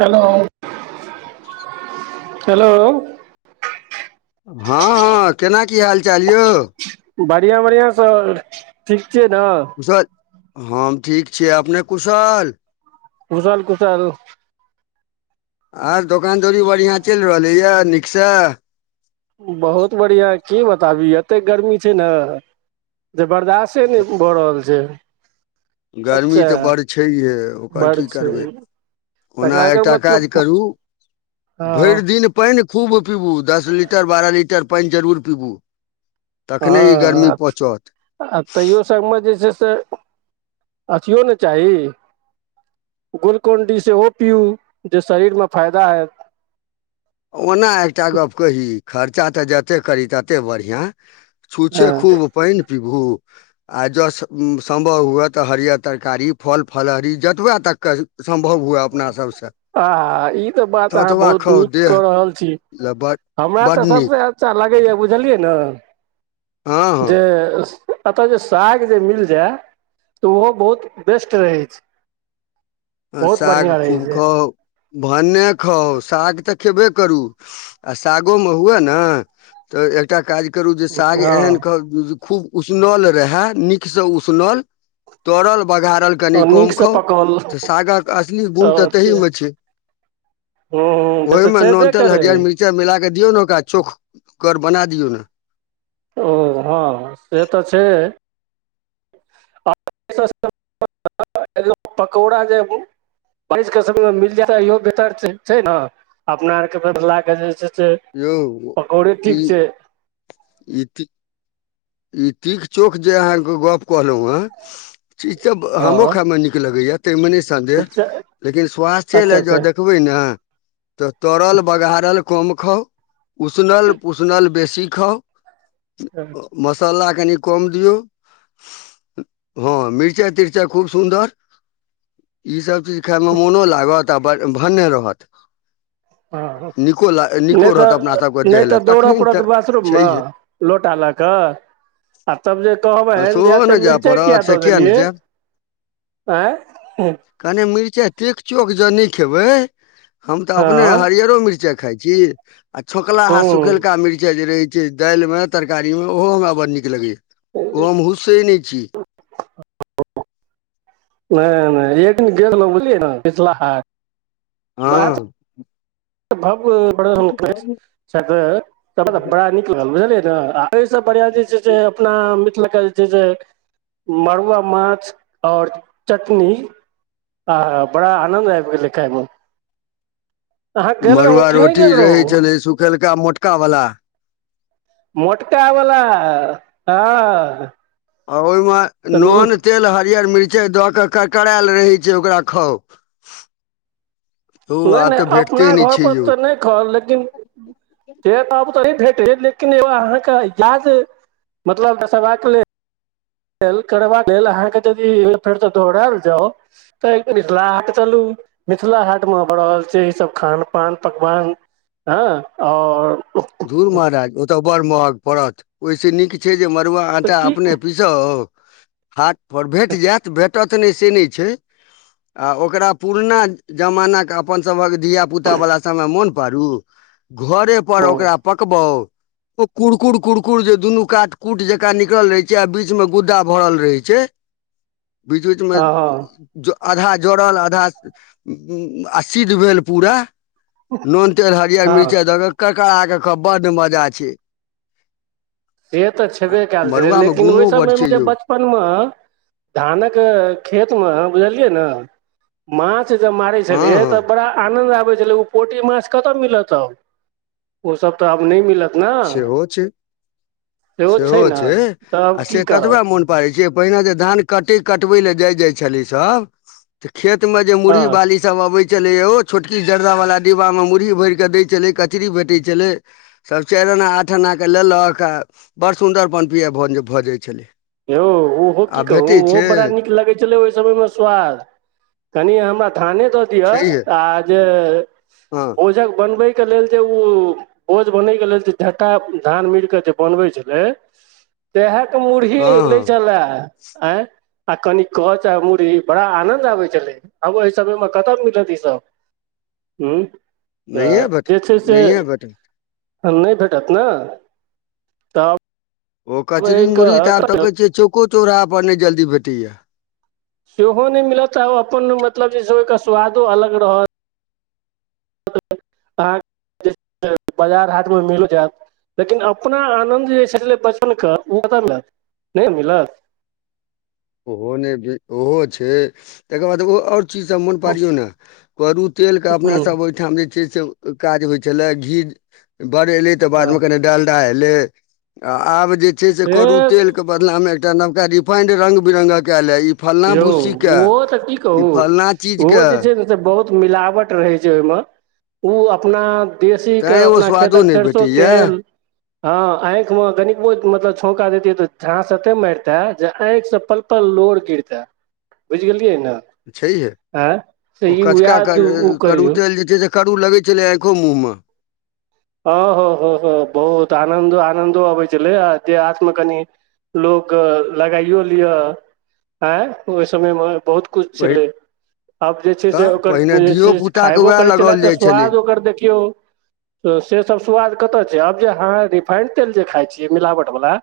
Hello [inaudible] hello हँ हँ केना की हाल चाल यौ बढ़िया बढ़िया सर ठीक छियै ने कुशल हम ठीक छियै अपने कुशल कुशल कुशल आर दोकान दौरी बढ़िआँ चलि रहलैए नीकसँ बहुत बढ़िया की बताबी एते गर्मी छै ने त बर्दास्ते नय भऽ रहल छै गर्मी अच्छा तऽ बड़ छैहे ओकर बड़ की छै करबै ओना तकरा एकर एकटा मतलब काज कहू हँ भरि दिन पनि खूब पीबू दस लीटर बारह लीटर पनि जरूर पीबू तखने ई गर्मी पचत सब मे जे छै से अथिये ने चाही ग्लूकोन डी सेहो पिबू जे शरीर मे फायदा हेएत ओना एकटा गप्प कही खर्चा तऽ जते करी तते बढ़िआँ हँ छूछे खूब पनि पीबू आ जँ सम्भव हुए तऽ हरयर तरकारी फल फलहरी जतबे तक के सम्भव हुए आ हा हा ई तऽ बात अहाँ ततबा बहुत खाउ नीक कह देह कहल छी लए बड हमरा बड तऽ नीक सबसे अच्छा लगैया बुझलियै न जे हँ एतऽ जे साग जे मिल जाय तऽ ओहो बहुत बेस्ट रहै छै आ बहुत साग बढ़िआँ रहै खूब छै खाउ भन्ने खाउ साग तऽ खेबे करू आ सागो मे हुए ने तऽ एकटा काज करू जे साग एहन हँ कहब खूब उसनल रहे नीक से उसनल तड़ल बघाड़ल आ नीकसँ पकौल सागक असली गुन तऽ तही मे छै तऽ ओहिमे नून छेबे तेल करै हरियर मीर्चा ई मिला क दियौ ने ओकरा चोख कर बना दियौ न ओ हँ से तऽ छै [unintelligible] पकौड़ा जेब बारिश के समय मे मिल जाय त इहो बेहतर छै ने अपना आर के के जे छै से यौ पकौड़ी ई ठीक छै ई ठी ई तीख चोक जे अहाँके गप कहलौ हेँ चीज त हमरो हँ खायइ मे नीक लगैया ताहिमे नय सन्देह अच्छा लेकिन स्वास्थ्ये ल अच्छा ज देखबै ने तऽ तरल बघाड़ल कम खाउ उसनल पुसनल बेसी खाउ ह मसल्ला कनि कम दियौ हँ मिरचाइ तिरचाइ खूब सुन्दर ई सब चीज खाय मे मोनो लागत आ भन्ने रहत हँ नीको ल नहि नीको रहत अपना तऽ सबके नहि देह तऽ लए दौड़य तखन पड़त तऽ बाथरूममे छैहे लोटा लग हं आ तब जे आ कहबनि जे सेहो एते ने जाय मिरचाइ किया पड़त से दऽ किएक ने देलियै जायब आँ कनि मिरचाइ तीक चोक जे नय खेबै हम तऽ अपने हँ हरियरो मिर्चाई खाय छी आ छोकला हा हूँ सुखेलका मिर्चाई जे रहै दालि मे तरकारी मे ओहो हमरा बड़ नीक लगैया ओहो हम हुस्सै नय छी हं एक दिन गेलहुं बुझलियै ने पिछला हाट बाहर हँ [unintelligible] [unintelligible] बड़ा नीक लागल बुझलियै ने एहिसँ बढ़िया जे छै से अपनामि ल [unintelligible] छै जे मड़ुआ माछ आओर चटनी आ बड़ा आनन्द आब गेलै खाइमे मड़ुआ कि नहि रोटी गेल रहै रहौं छलै सुखेलका मोटका वला मोटका वला हँ आ ओहिमे तऽ नोन नहि तेल हरियर मिरचाइ दऽ के करकऽरेल रहै छै ओकरा खाउ धू नय आब नय तऽ अपना भेटते नहि घर छै पर यौ तऽ नय खाउ लेकिन से त आब तो नय भेट लेकिन एगो अहाँके याद मतलब दसेबाक लेल द कर अहाँके यदि फेर त दोहड़ेल जाउ तै [unintelligible] ल के चलू। मिथिला हाट मे भऽ रहल छै ईसभ खान पान पकवान हँ आओर धू महाराज ओतऽ बड़ महग पड़त ओहिस नीक छै जे मड़ुआ तऽ आटा की अपने पीसा जाउ हाट पर भेट जायत भेटत नय से नय छै आ ओकरा पुरना जमानाक अपनसभक धियापुतावला सभमे मोन पाड़ू घरे पर हँ ओकरा पकबाउ ओ कुरकुर कुरकुर जे दुनू काट कुट जकाँ निकल रहे छै आ बीच मे गुद्दा भरल रहै छै [inaudible] बीच बीच मे हँ ज आधा जड़ल आधा आ सिद्ध भेल पूरा नून तेल हरियर हँ मिरचाइ दऽ कऽ कर खड़ा कऽ खाउ बड्ड मजा छै से तऽ छेबे कयल छलै मड़ुआमे लेकिन ओहि गुणो बड समय छै मे बच यौ बचपन मे धानक खेत मे बुझलियै ने मांछ जब मारै हँ छलियै हँ तऽ बड़ा आनंद आबै छलै उ पोठी माछ कतऽ मिलत अब ओ सब तऽ आब नय मिलत ने सेहो छै सेहो छै तऽ आ आब से की करब ततबा मोन पड़ै छियै पहिने जे धान कटै कटबै लए जाइ जाइ छलै सभ तऽ खेत मे जे मुरही हँ बालि सब सभ अबै छलै यौ छोटकी जर्दा वला डिब्बा मे मुरही भैर कऽ दै छलै कचरी भेटै छलै सभ चारि अना आठ आन के लेलक आ बड़ सुन्दर पन पियाय भऽ जाइ छलै यौ ओहो की आ कहू भेटै ओहो छै बड़ा नीक लगै ओहि समय मे स्वाद कनि हमरा थाने द दिय छैहे आ जे हँ भोजक बनबैके लेल जे उ भोझ बनय के लेल जे झट्टा धान मिल के जे बनबै छलै ओहेके कि यौ हँ लै हँ छला आँ आ कनि कच आ मुड़ही बड़ा आनंद आबै छलै आब एहि समय मे कतय मिलत ईसभ हूं तऽ नहिए भेटत जे छै से नहिए भेटत नय भेटत ने तब ओ कचरी मुुरही तऽ आब तऽ एहिके कहै छियै चौको चौराहो पर नय जल्दी भेटैया सेहो नय मिलत आ अपन मतलब जे छै ओकर स्वादो अलग रहत अहाँके बाजार हाट मे मिलि जायत लेकिन अपना आनन्द जे छलै बचपन के ओ कत मिलत नय मिलत ओहो नय ओहो छै तकर बाद ओ आओर चीजसभ मोन पारियौ ने करु तेल के अपना सब ओहिठाम जे छै से काज होइ छलै घी बड़ एलै त बाद में कोनो डंडा एलय आब जे छै से करू तेल तो बदला मे एकटा नवका रिफाइंड रंग बिरंगक अयला ह ई फल्लाँ यौ भूस्सीके ओहो तऽ की ई कहू फल्लाँ ओहो चीजके जे छै ने बहुत मिलावट रहै छै ओहिमे ओ अपना देशी के तैँ ओ अपना स्वादो खेतक नहि सरिसों भेटैए तेल ह आंखि मे कनिकबो मतलब छौंका देतीये ते झांस एते मारिते जे आंखि से पल पल लोर गिरते ते बुइझ गेलियै ने छैहे आँय तऽ ओ ई कचका उएह ओ करु करियौ तेल जे छै से करू लगै छलै आँखो मुँह मे हँ हँ ह ह बहुत आनन्दो आनन्दो अबै छलै दे हाथ मे कनि लोक लगाइयो लिअ आँ ओहि समय मे बहुत कुछ पहिने छेलै आब जे छै से तऽ ओकर पहिने जे छै से धियोपुताके खायबो उएह करै छलए लगाओल जाइ तऽ छलै स्वाद ओकर देखियौ से सभ स्वाद कतय छै आब जे अहाँ रिफाइंड तेल जे खाइ छियै मिलावट बला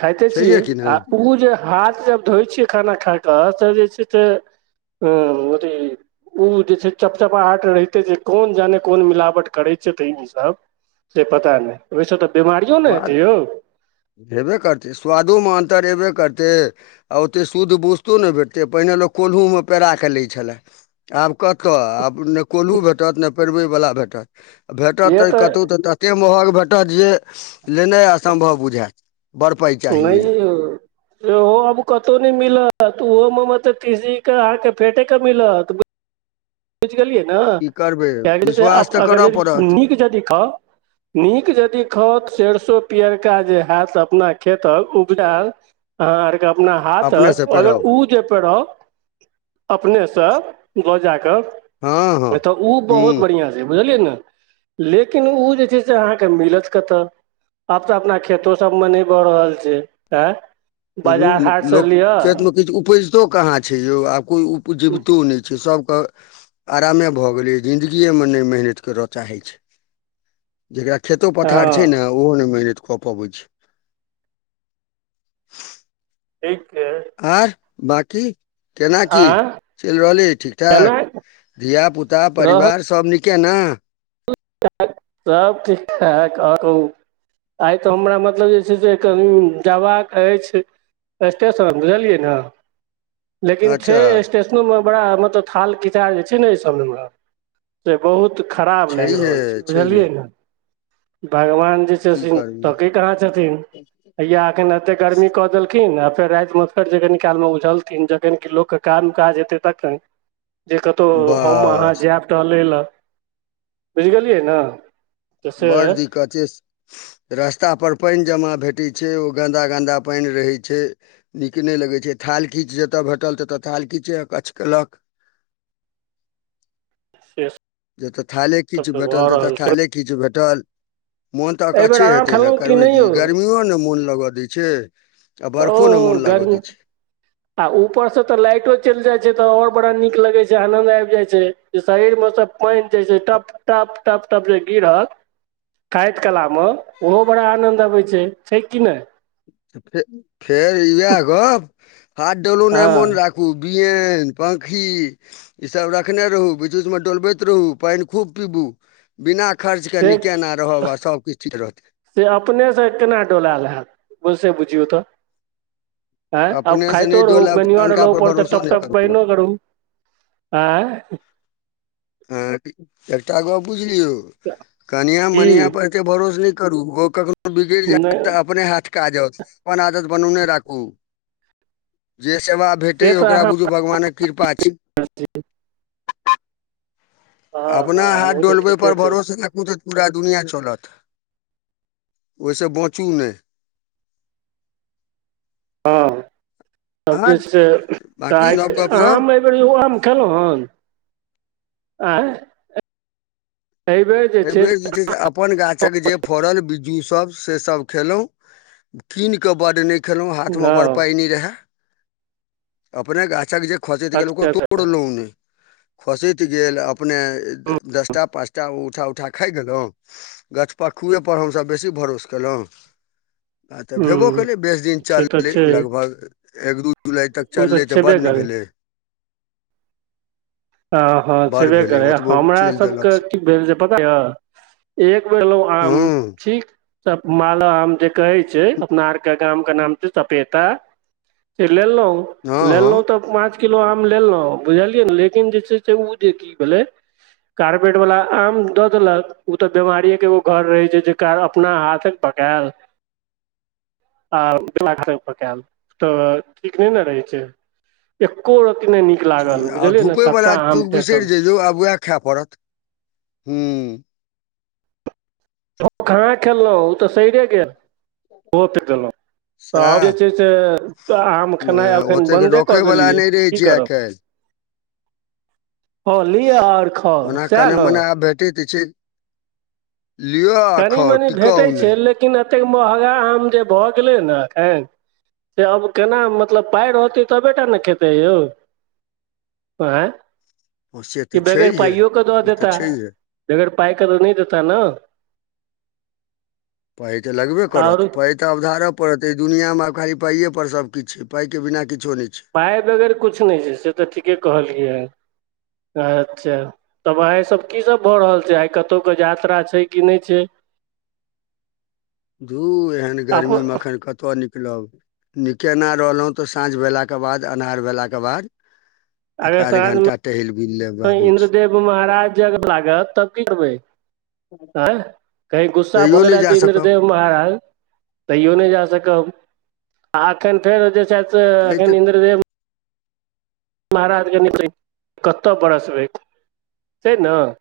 खाइते छियै छैहे कि ने आ ऊ जे हाथ से धोइ छियै खाना खा कऽ तऽ जे छै से अथी उ जे छै चपचपाहट रहिते छै कोन जाने कोन मिलावट करै छथिन ई सभ से पता नय ओहिसँ तऽ बिमारियो ने स्वाद हेतै यौ हेबे करतै स्वादो मे अन्तर हेबे करतै आ ओते शुद्ध वोस्तो नय भेटतै पहिने लोक कोलहु मे पेरा कऽ लै छलै आब कतय आब ने कोल्हु भेटत नय पेड़बै वला भेटत भेटत तऽ कतहु तऽ एते महग भेटत जे लेनाइ असम्भव बुझायत बड़ पैय नय यउ ओहो आब कतौ नय मिलत ओहो मे मतलब तिसी के अहाँके फेँटेके मिलत बुईझ गेलियै न की करबै विश्वास कियाकी तऽ अगर करय यदि पड़त निक जदि खाउ निक जदि खाउ त सरसों पियरका जे हैत अपना खेतक उपजायल अहाँ आरके अपना अपनेसँ हाथक अगर पेराउ उ जे पेराउ अपने सँ लऽ जाकऽ हँ हँ तऽ ओ बहुत ह्म्म बढ़िआँ छै बुझलियै न लेकिन ऊ जे छै से अहाँके मिलत कतऽ आब तऽ अपना खेतो सभ मे नय भऽ रहल छै आंए हेरू लोक खेत मे किछु उपज तो कहाँ छै यौ आब कोइ उपजेवितो नय छै सभकेँ आरामे भऽ गेलै जिन्दगिए मे नय मेहनतिश करय चाहै छै जेकरा खेतो पथार छै हँ ने ओहो ने मेहनत कऽ पबै छै ठीक छै आर बांकी केना कि आँ चलि रहलै ठीक ठाक केना धिया पुता रहल परिवार सभ नीके न सब ठीक ठाक आओर कहू आइ तऽ हमरा मतलब जे छै से कहुं जबाक अछि स्टेशन बुझलियै न लेकिन छै अच्छा स्टेशनोमे बड़ा मतलब थाल खिचाह जे छै ने एहि सभ मे हमर से बहुत खराब लागि छैहे रहल छै छैहे बुझलियै ने भगवान जे की छथिन करबै तकै कहाँ छथिन है या एखन ऐते गर्मी क देलखिन फेर राति मे फेर जे कनि काल मे उझलथिन जखन कि लोक केँ काम काज हेतय तखन जे कतोउ हम अहाँ बस जायब टहले लऽ बुझगेलियै न बड दिक्कत छै रास्तापर पानि जमा भेटै छै ओ गन्दा गन्दा पानि रहै छै नीक नहि लगै छै थाल खिछ जतय भेटल ततय थाले खिछ अकछ कयलक से जतऽ थाले खिछ सब तऽ भेटल भऽ ततऽ रहल छै थाले खिछ भेटल मोन तऽ एहिबेर अकच्छे आम हेतै ने खेलहुँ करबै नहि कि यौ गर्मिओ ने मोन लगय दै छैय ओ गर्मी आ ऊपरसँ तऽ लाइटो चलि जाइत छै तऽ आओर बड़ा नीक लगैत छै आनन्द आबि जाइत छै शरीर मे सब पानि जे छै टप टप टप टप जे गिरल खइत कलामे ओहो बड़ा आनन्द अबै छै छै कि नहि। फे फेर इह गप हाथ डोलू नहि हँ मोन राखु को बिियन पाखी। ईसभ रखने रहू बीच बचमे डोलबैत रहू पानि खूब पीबू। बिना खर्च क न से केना रहब आ सभकिछु ठीक रहत। से अपनेसँ केना डोलायल होैत बसे बुझियौ तऽ। ह आब अपनेसँ खाायइतो नहि रहू डोलायब मेन तऽ आर अनका ल पर पड़त भरोसो टपटप प नहि करू। आँय। हँ एकटा गप बुझलियौ कनिआ की मनिआ पर। के भरोस नहि करू ओ कखनो बिगड़ि नहि जायत तऽ अपने हाथ। अपन आदत बने नेरखु। से भेटै तऽ ओकरा अहाँ बुझू भगवानक कृपा अछि। अपना हँ हँ हाथ ओ तऽ ठीके डोलबयपर छै भरोसे राखू तऽ पूरा दुनिआँ चलत। ओहिसँ बाँचू नहि। हँ तब आँय जे छै बाँकी तऽ नव आ गपशप आम। हम कलहु एगो आमखेलहुहन एहि बेर जे छै से। अपन गाछक जे फड़ल बिीज्जू सब से सब खेलहुॅं कीन के बड न। खेलहुँ हाथमे बड़ हँ पाइ नहि रहै। अपने गाछक जे खोसैत गेल ओकरो अच्छा अच्छा तोड़लहुँ नहि खोसैत गेल अप। अपने दसटा पाँचटा उठा उठा खाइ गेलहुँ। गछपक्खुएपर हमसभ बेसी भरोस केलहुँ। आ तऽ भेबो हूँ केललै बेस दिन से तऽ चललै छै लगभग एक दू जुलाई तक। ओ चललै तऽ छेबे बड् ने करै भेलै। हँ हँ बड़ छेबे भेलै करै ओतबो हमरा चलि देलक सबके से की भेल जे पता। एक बेरलहु आम हँ ठीक त मालदह आम जे कहै छै अपना आर के। आमके नाम छै सपेता से लेलहुँ हँ लेलहुँ हँ तऽ। पाँच किलो आम लेलहुँ बुझलियै ने लेकिन जे छै से ओ जे की भेलै। कार्पेट वाला आम दऽ देलक उ तऽ बीमारीए के एगो घर रहे छै जे कार अपना हाथ। पकायल। आरकल तऽ ठीक नहि ने रहै छै। एकको रति नहि नीक लागल बुझलियै ने। वला सभटा आम युग बिसरि फेकल जइयौ आब उएह खाय पड़त ह। खा खेललहुं ओ तऽ सरे गेलत तब सएह जे। से आम खेनाइ अखन ओतेक बन्दे कऽ रखयवला देलियै नहि रहै की छै आइ करब। काल्हि हॅं लिअ आओर खाउ ओना सएह कने ने! मने भेटैत छै। लिऔ- कनी-मनी भेटैत छै लेकिन एतेक महँगा आम जे भऽ गेलै ने एखन। से आब केना, मतलब पाइ रहतै तबे टा ने खेतै यौ? ऐं! से की तऽ बगैर छैहे पाइयो केॅं दऽ ओ तऽ देता? छैहे बगैर पाइकेॅं तॅं नहि देता ने! पाइ तॅं लगबे करत आओर पाइ तॅं अवधारऽ पड़त एहि दुनियामे आब खाली पाइए पर सभ किछु छै पाइकेॅं बिना किछो नहि छै! पाइ बगैर किछु नहि छै, से तॅं ठीके कहलियैए, अच्छा तॅं भाइ की सभ भऽ रहल छै आइ कतहुकेॅं यात्रा छै की नहि छै? [inaudible] धू एहन अपन गर्मीमे अखन कतय निकल- -लब नीके ना रहलहुँ तॅं साँझ भेलाके बाद, अन्हार भेलाक के बाद एक अगर आध साँझ घंटा टहलि-बुलि लै [unintelligible] छै। इन्द्रदेव महाराज जागऽ लागत तब की करबै, ऐं? कहीं गुस्सा भऽ तैयो नहि गेलै जा तँ सकब इन्द्रदेव महाराज तैयो नहि जा सकब आ एखन फेर जे छथि [unintelligible] तैं तऽ अखन इंद्रदेव महाराजकेॅं निकलैत, कतय बरसबै, छै ने!